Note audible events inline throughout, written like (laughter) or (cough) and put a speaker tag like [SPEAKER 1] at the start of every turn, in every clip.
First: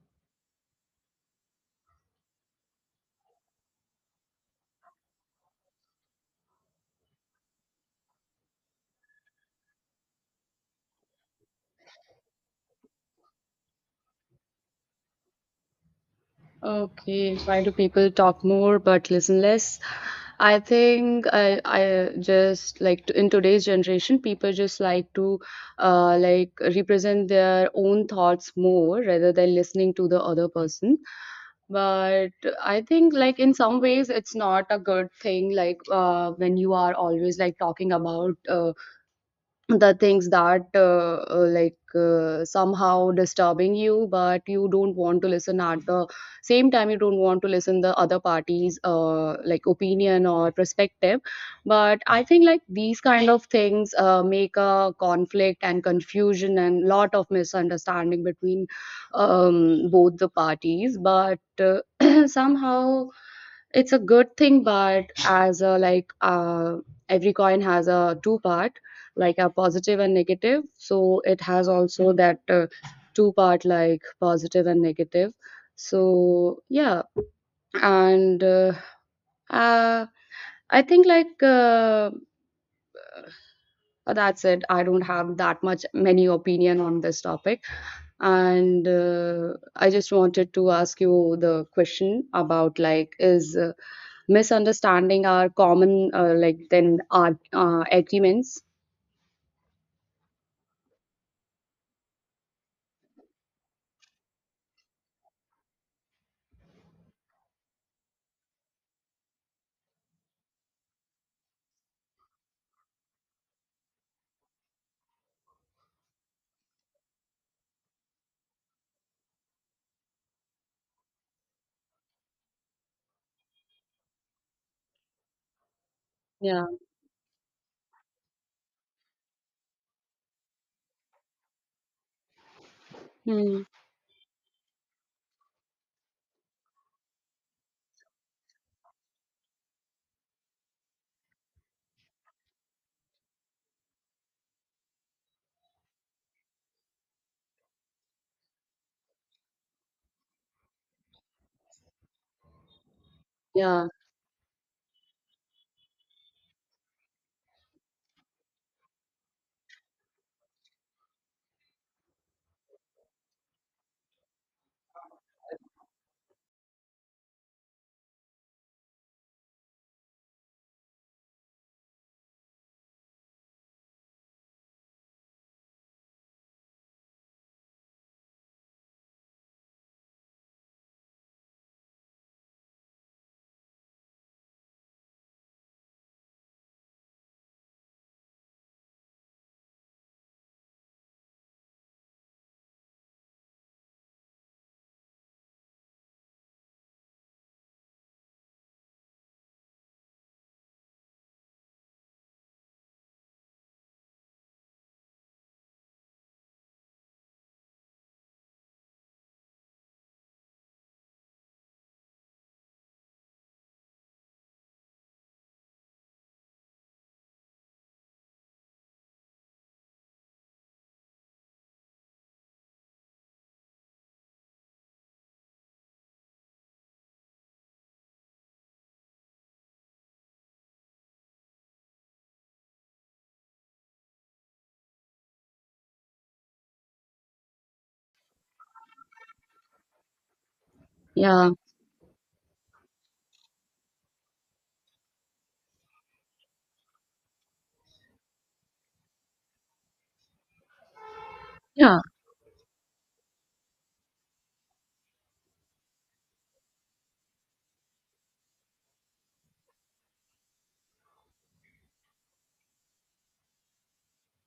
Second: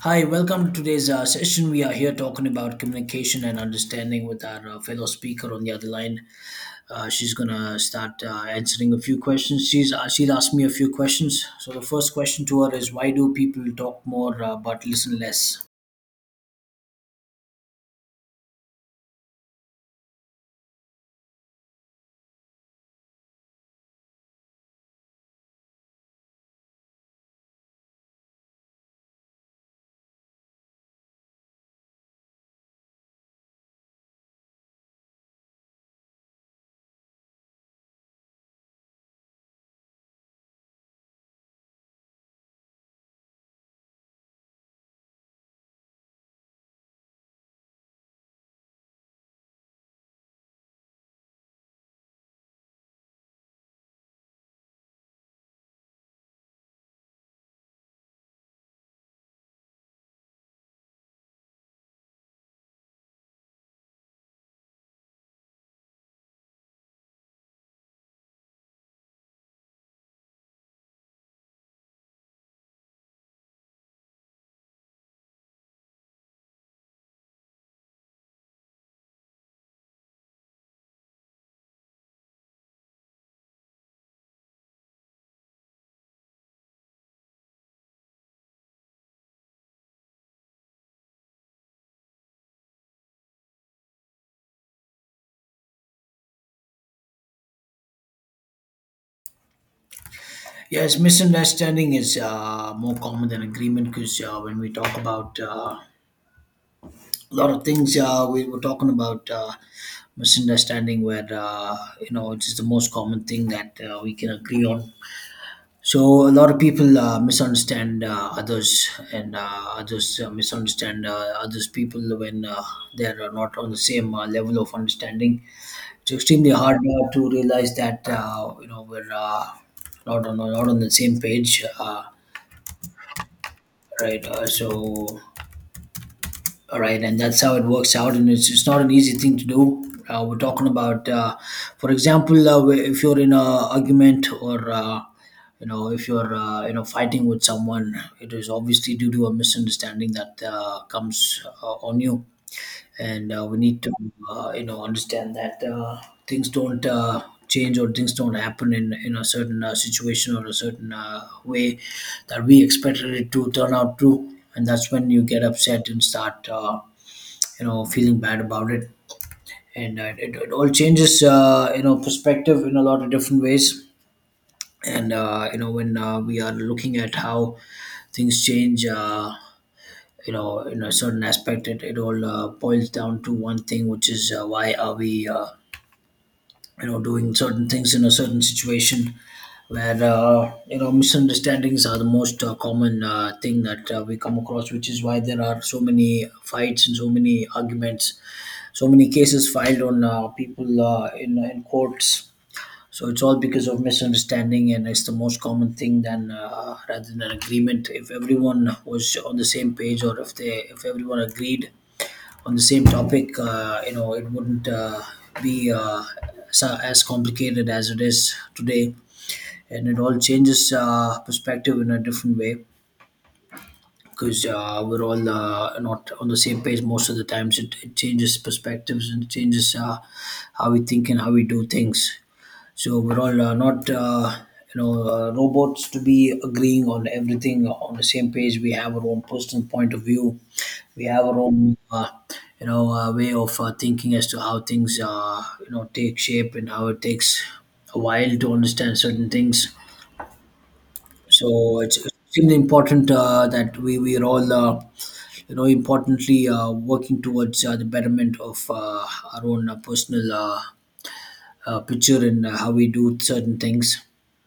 [SPEAKER 1] Hi, welcome to today's session. We are here talking about communication and understanding with our fellow speaker on the other line. She's gonna start answering a few questions. She'll ask me a few questions. So the first question to her is, why do people talk more but listen less?
[SPEAKER 2] Okay, why do people talk more but listen less? I think I just like to, in today's generation, people just like to like represent their own thoughts more rather than listening to the other person. But I think like in some ways it's not a good thing. Like when you are always like talking about the things that somehow disturbing you but you don't want to listen at the same time, you don't want to listen the other party's like opinion or perspective, but I think like these kind of things make a conflict and confusion and lot of misunderstanding between both the parties, but (clears throat) somehow it's a good thing, but as a like every coin has a two part, like a positive and negative, so it has also that two part, like positive and negative. So yeah, and uh, I think like that's it, I don't have that much many opinion on this topic. And I just wanted to ask you the question about, like, is misunderstanding are common like then are agreements?
[SPEAKER 1] Yes, misunderstanding is more common than agreement because when we talk about a lot of things, we were talking about misunderstanding where you know it's the most common thing that we can agree on. So a lot of people misunderstand others, and others misunderstand others people when they're not on the same level of understanding. It's extremely
[SPEAKER 2] Yeah.
[SPEAKER 1] hard to realize that you know we're not on the same page,
[SPEAKER 2] Hmm.
[SPEAKER 1] right? So all right, and that's how it works out, and it's not an easy thing to do. We're talking about, for example, if you're in a argument or you know if you're you know fighting with someone, it is obviously due to a misunderstanding that comes on you, and we need
[SPEAKER 2] Yeah,
[SPEAKER 1] to you know understand that things don't change or things don't happen in a certain situation or a certain way that we expected it to turn out to, and that's when you get upset and start. You know feeling bad about it, and it all changes you know perspective in a lot of different ways, and you know when we are looking at how things change, you know in a certain aspect it all boils down to one thing which is why are we you know doing certain things in a certain situation where you know misunderstandings are the most common thing that we come across, which is why there are so many fights and so many arguments, so many cases filed on people in courts. So it's all because of misunderstanding, and it's the most common thing than rather than an agreement. If everyone was on the same page, or if they if everyone agreed on the same topic, you know, it wouldn't be as complicated as it is today, and it all changes perspective in a different way because we're all not on the same page most of the times. It changes perspectives and changes how we think and how we do things. So we're all not robots to be agreeing on everything on the same page. We have our own personal point of view. We have our
[SPEAKER 2] yeah,
[SPEAKER 1] own, you know, way of thinking as to how things, you know, take shape and how it takes a while to understand certain things. So it's
[SPEAKER 2] yeah,
[SPEAKER 1] extremely important that we are all. You know importantly working towards the betterment of our own personal picture and how we do certain things.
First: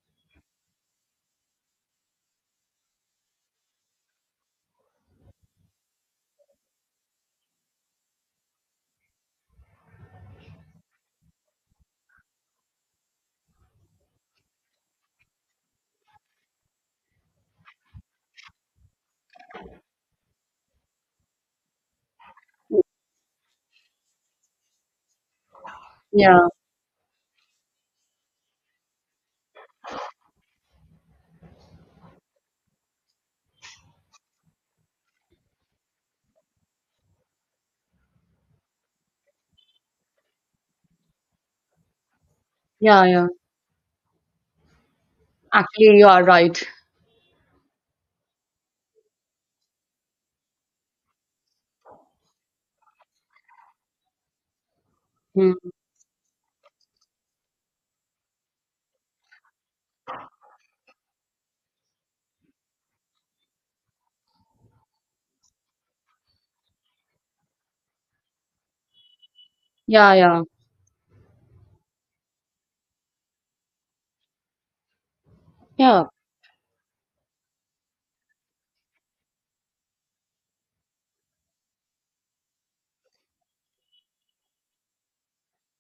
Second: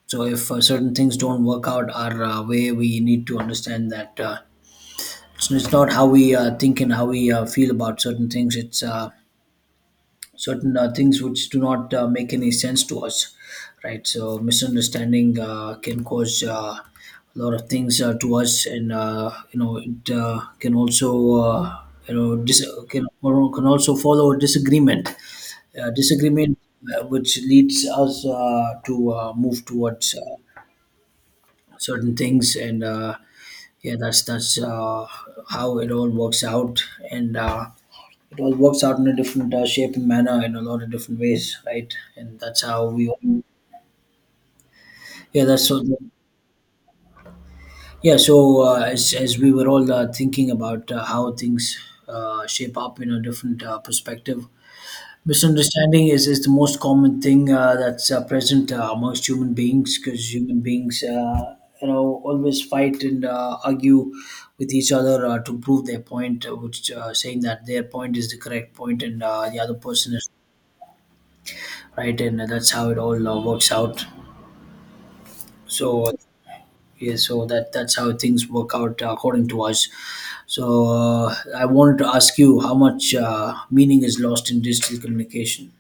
[SPEAKER 1] So if certain things don't work out our way, we need to understand that it's not how we think and how we feel about certain things. It's certain things which do not make any sense to us, right? So misunderstanding can cause a lot of things to us, and you know it can also you know can also follow
[SPEAKER 2] yeah,
[SPEAKER 1] disagreement, which leads us to move towards certain things, and yeah that's how it all works out, and it all works out in a different shape and manner in a lot of different ways, right? And that's how
[SPEAKER 2] yeah,
[SPEAKER 1] we,
[SPEAKER 2] yeah,
[SPEAKER 1] all, yeah, that's so,
[SPEAKER 2] actually you are right.
[SPEAKER 1] yeah. So as we were all thinking about how things shape up in a different perspective,
[SPEAKER 2] Hmm.
[SPEAKER 1] misunderstanding is the most common thing that's present amongst human beings because human beings. You know, always fight and argue with each other to prove their point, which saying that their point is the correct point and the other
[SPEAKER 2] Yeah,
[SPEAKER 1] person is
[SPEAKER 2] yeah,
[SPEAKER 1] right? And that's how it all works out.
[SPEAKER 2] yeah.
[SPEAKER 1] So yeah, so that's how things work out according to us. So I wanted to ask you how much meaning is lost in digital communication.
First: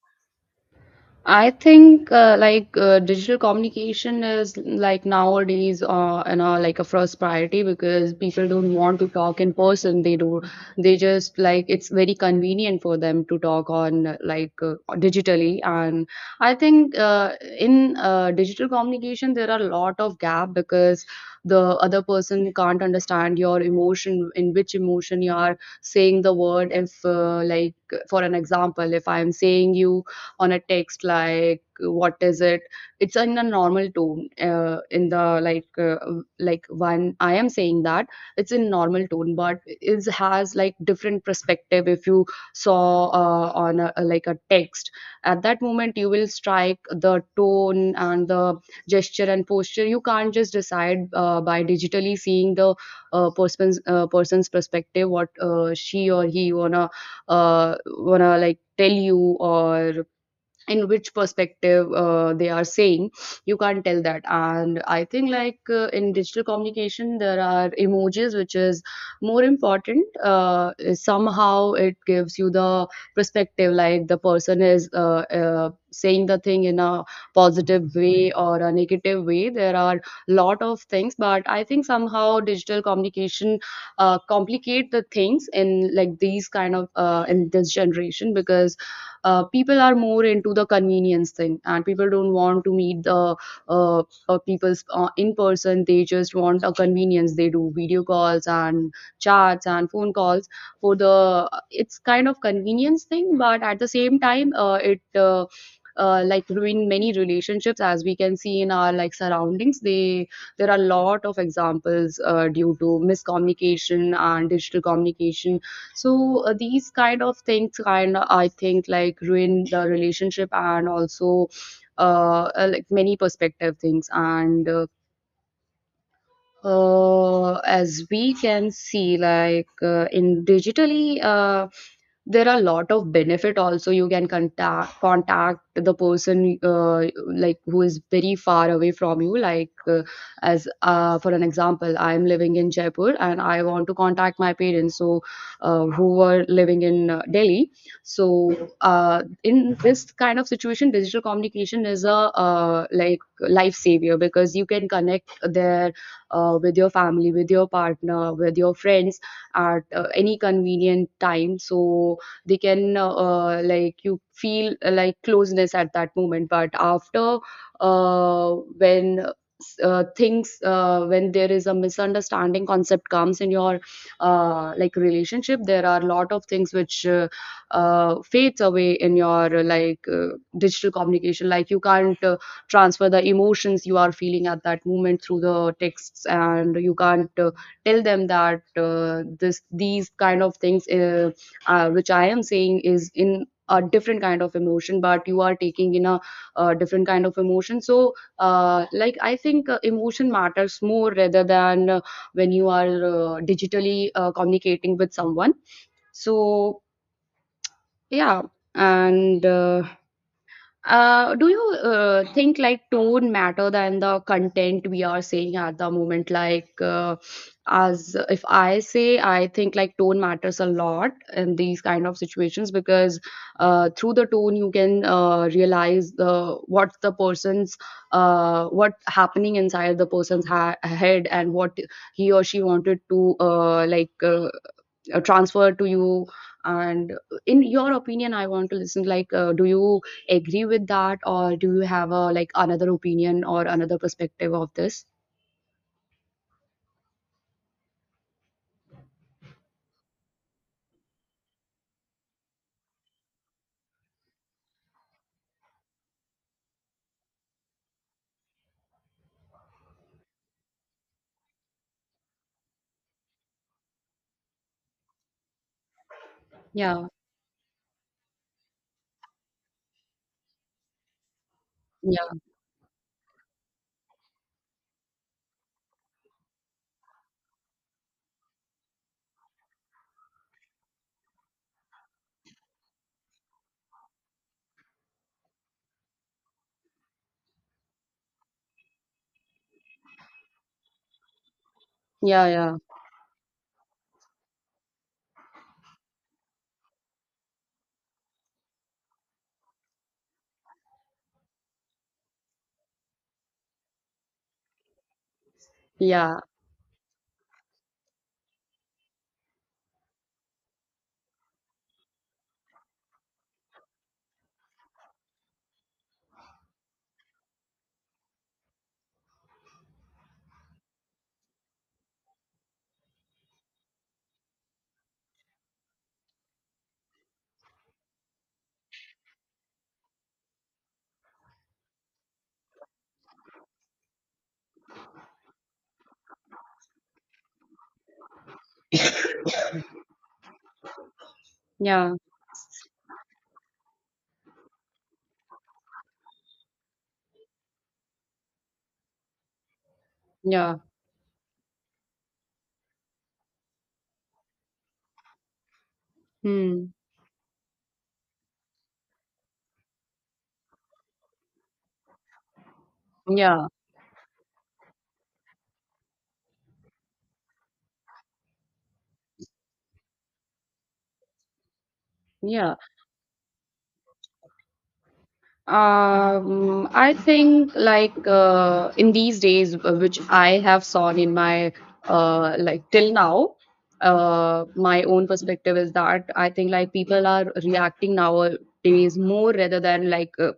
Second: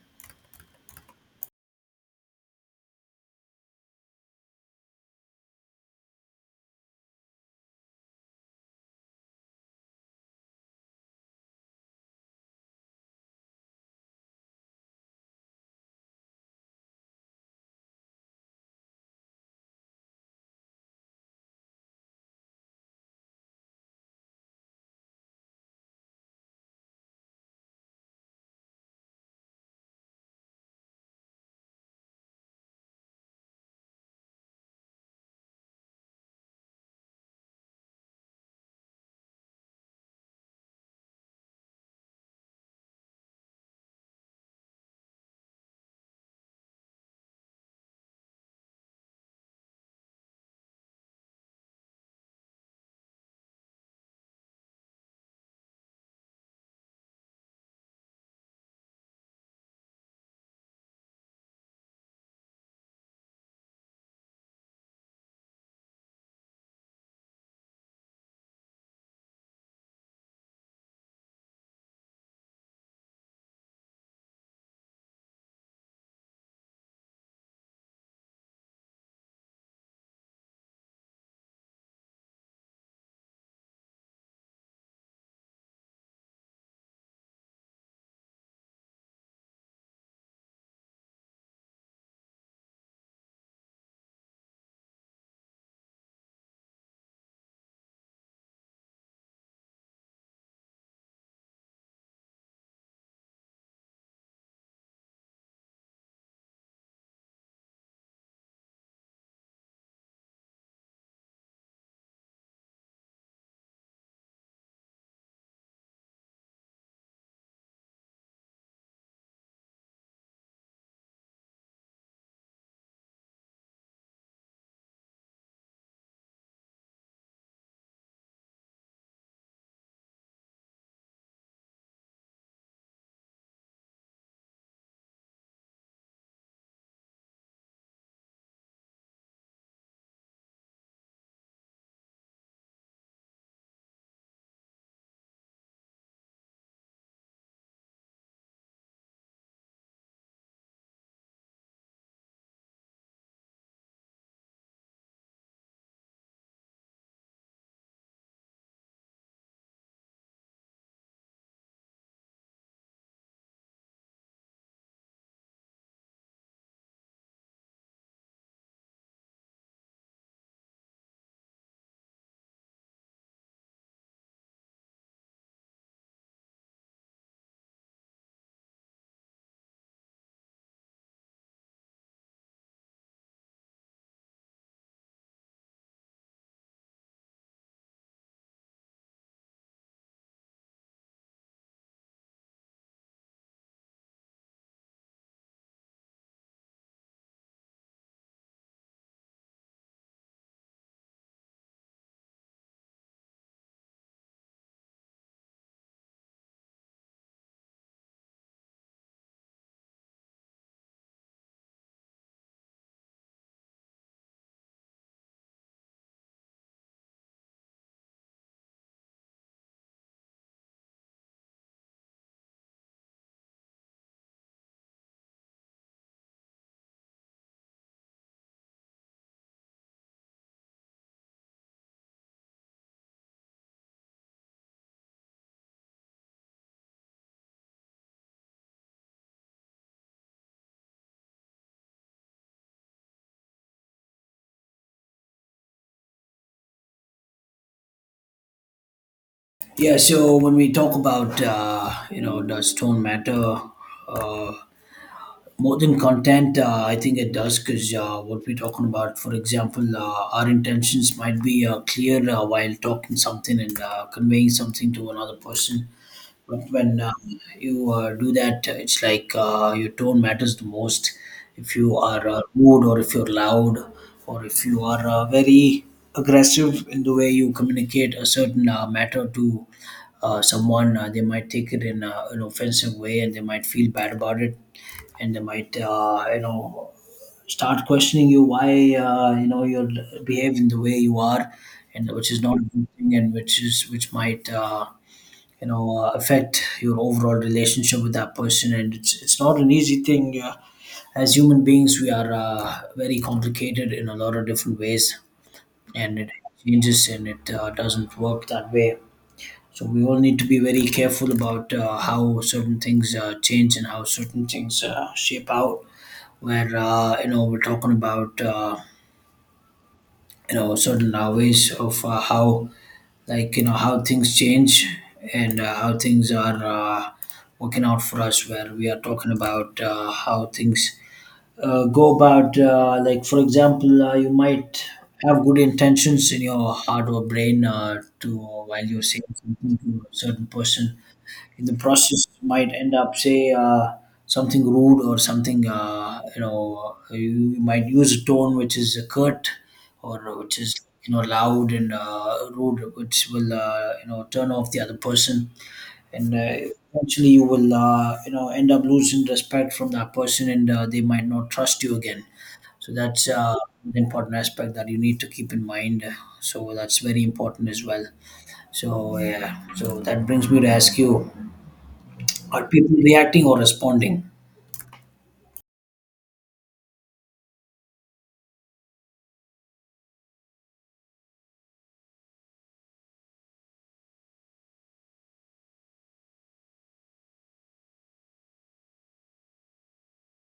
[SPEAKER 2] I think like digital communication is, like, nowadays, you know, like a first priority, because people don't want to talk in person. They do, they just like, it's very convenient for them to talk on digitally. And I think in digital communication there are a lot of gap, because the other person can't understand your emotion, in which emotion you are saying the word. If like, for an example, if I am saying you on a text, like what is it, it's in a normal tone, in the like when I am saying that, it's in normal tone, but it has like different perspective. If you saw on a, like a text, at that moment you will strike the tone and the gesture and posture. You can't just decide by digitally seeing the person's perspective what she or he wanna wanna like tell you, or in which perspective they are saying. You can't tell that. And I think like in digital communication there are emojis, which is more important. Somehow it gives you the perspective, like the person is saying the thing in a positive way or a negative way. There are lot of things, but I think somehow digital communication complicate the things, in like these kind of in this generation, because people are more into the convenience thing and people don't want to meet the uh, people in person. They just want a convenience. They do video calls and chats and phone calls. For the, it's kind of convenience thing, but at the same time it like ruin many relationships, as we can see in our like surroundings. They, there are a lot of examples due to miscommunication and digital communication. So these kind of things kind of, I think like ruin the relationship, and also like many perspective things. And as we can see like in digitally, there are a lot of benefit also. You can contact the person like who is very far away from you. Like as for an example, I am living in Jaipur and I want to contact my parents, so who were living in Delhi. So in this kind of situation, digital communication is a like life savior, because you can connect there with your family, with your partner, with your friends, at any convenient time. So they can like, you feel like closeness at that moment, but after uh, when when there is a misunderstanding concept comes in your like relationship, there are a lot of things which fades away in your digital communication. Like, you can't transfer the emotions you are feeling at that moment through the texts, and you can't tell them that this, these kind of things which I am saying is in a different kind of emotion, but you are taking in a different kind of emotion. So like, I think emotion matters more rather than when you are digitally communicating with someone. So yeah. And do you think like tone matter than the content we are saying at the moment? Like, as if I say, I think like tone matters a lot in these kind of situations, because through the tone you can realize the what the person's what happening inside the person's head, and what he or she wanted to transferred to you. And in your opinion, I want to listen, like do you agree with that, or do you have a like another opinion or another perspective of this?
[SPEAKER 1] Yeah, so when we talk about you know does tone matter uh, more than content, I think it does because what we're talking about, for example, our intentions might be clear while talking something and conveying something to another person, but when
[SPEAKER 2] Yeah,
[SPEAKER 1] you do that it's like your tone matters the most. If you are
[SPEAKER 2] yeah,
[SPEAKER 1] rude or if you're loud or if you are very aggressive in the way you communicate a certain matter to someone, they might take it in an offensive way and they might feel bad about it, and they might you know start questioning you why you know you're behaving the way you are, and which is
[SPEAKER 2] yeah,
[SPEAKER 1] not a
[SPEAKER 2] yeah,
[SPEAKER 1] good thing and which is which might you know affect your overall relationship with that person, and it's not an easy thing. As human beings we are very complicated in a lot of different ways, and it
[SPEAKER 2] yeah,
[SPEAKER 1] changes, and it doesn't work that way. So we all need to be very careful about how certain things change and how certain things shape out, where you know we're talking about you know certain ways of how, like you know how things change, and how things are working out for us, where we are talking about how things go about, like for example, you might have good intentions in your heart or brain to while you're saying something to a certain person, in the
[SPEAKER 2] yeah,
[SPEAKER 1] process might end up say something rude or something, you know you might use a tone which is curt or which is
[SPEAKER 2] yeah.
[SPEAKER 1] you know loud and rude, which will you know turn off the other person, and
[SPEAKER 2] Hmm.
[SPEAKER 1] eventually you will you know end up losing respect from that person, and they might not trust you again. So that's
[SPEAKER 2] Yeah,
[SPEAKER 1] an important aspect that you need to keep in mind, so that's very important as well. So yeah, so that brings me to ask you, are
[SPEAKER 2] yeah.
[SPEAKER 1] people reacting or responding?
[SPEAKER 2] I think like in these days, which I have seen in my like till now, my own perspective is that, I think like people are reacting nowadays more rather than like uh,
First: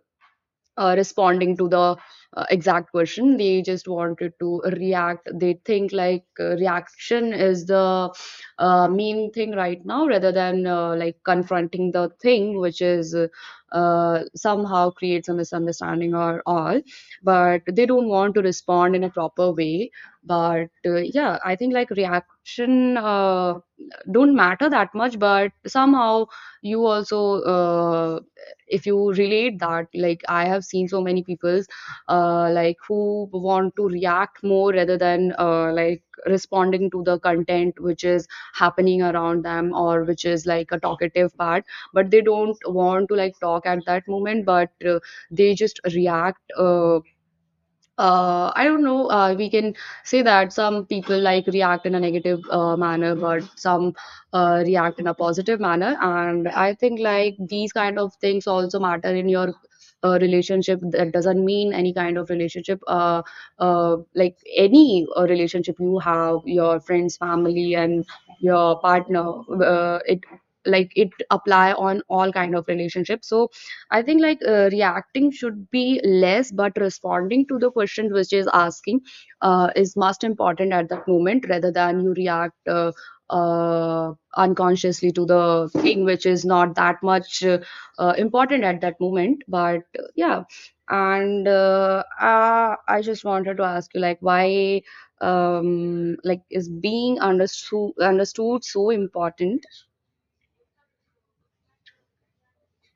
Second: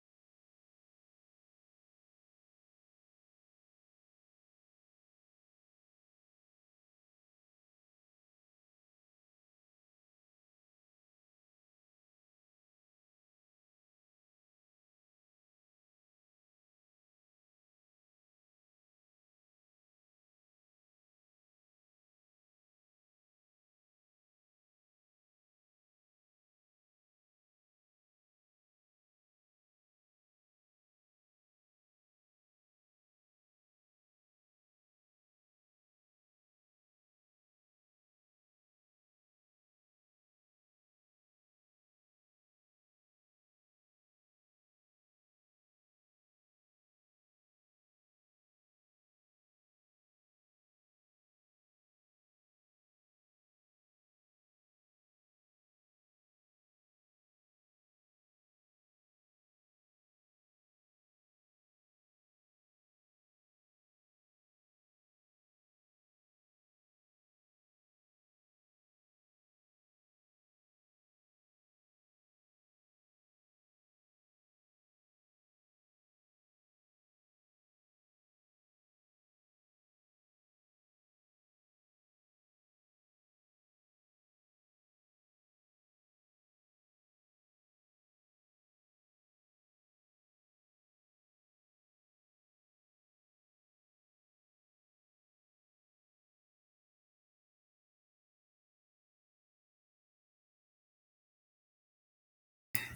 [SPEAKER 2] uh, responding to the exact question. They just wanted to react. They think like reaction is the main thing right now, rather than like confronting the thing, which is somehow creates a misunderstanding or all, but they don't want to respond in a proper way. But yeah, I think like reaction don't matter that much, but somehow you also if you relate that, like I have seen so many people like who want to react more rather than like responding to the content which is happening around them, or which is like a talkative part, but they don't want to like talk at that moment. But they just react. I don't know. We can say that some people like react in a negative manner, but some react in a positive manner. And I think like these kind of things also matter in your relationship. That doesn't mean any kind of relationship, like any relationship you have, your friends, family, and your partner. It, like it apply on all kind of relationships. So I think like reacting should be less, but responding to the question which is asking is most important at that moment, rather than you react unconsciously to the thing which is not that much important at that moment. But yeah. And I just wanted to ask you, like, why like is being understood so important?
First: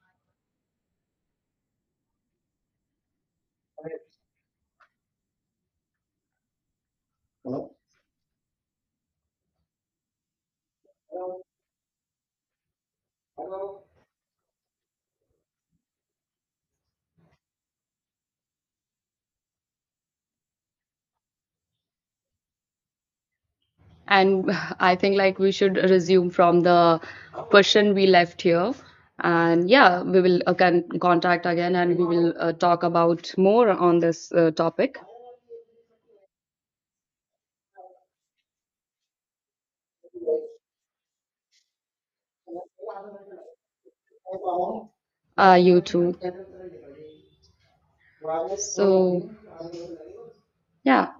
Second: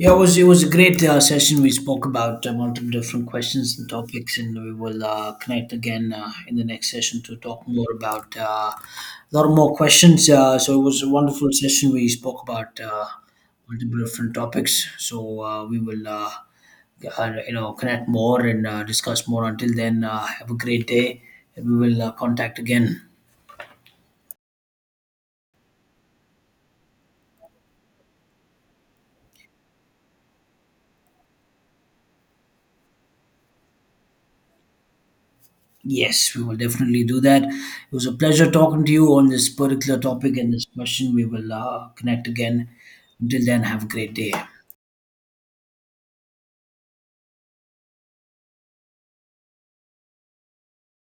[SPEAKER 1] Yeah, it was a great session. We spoke about multiple different questions and topics, and we will connect again in the next session to talk more about a lot more questions. So it was a wonderful session. We spoke about multiple different topics. So we will you know connect more and discuss more. Until then, have a great day, and we will contact again.
[SPEAKER 2] And I think like we should resume from the question we left here. And yeah, we will can contact again, and we will talk about more on this topic.
[SPEAKER 1] Yes, we will definitely do that. It was a pleasure talking to you on this particular topic and this question. We will connect again. Until then, have a great day.
[SPEAKER 2] You too. So yeah.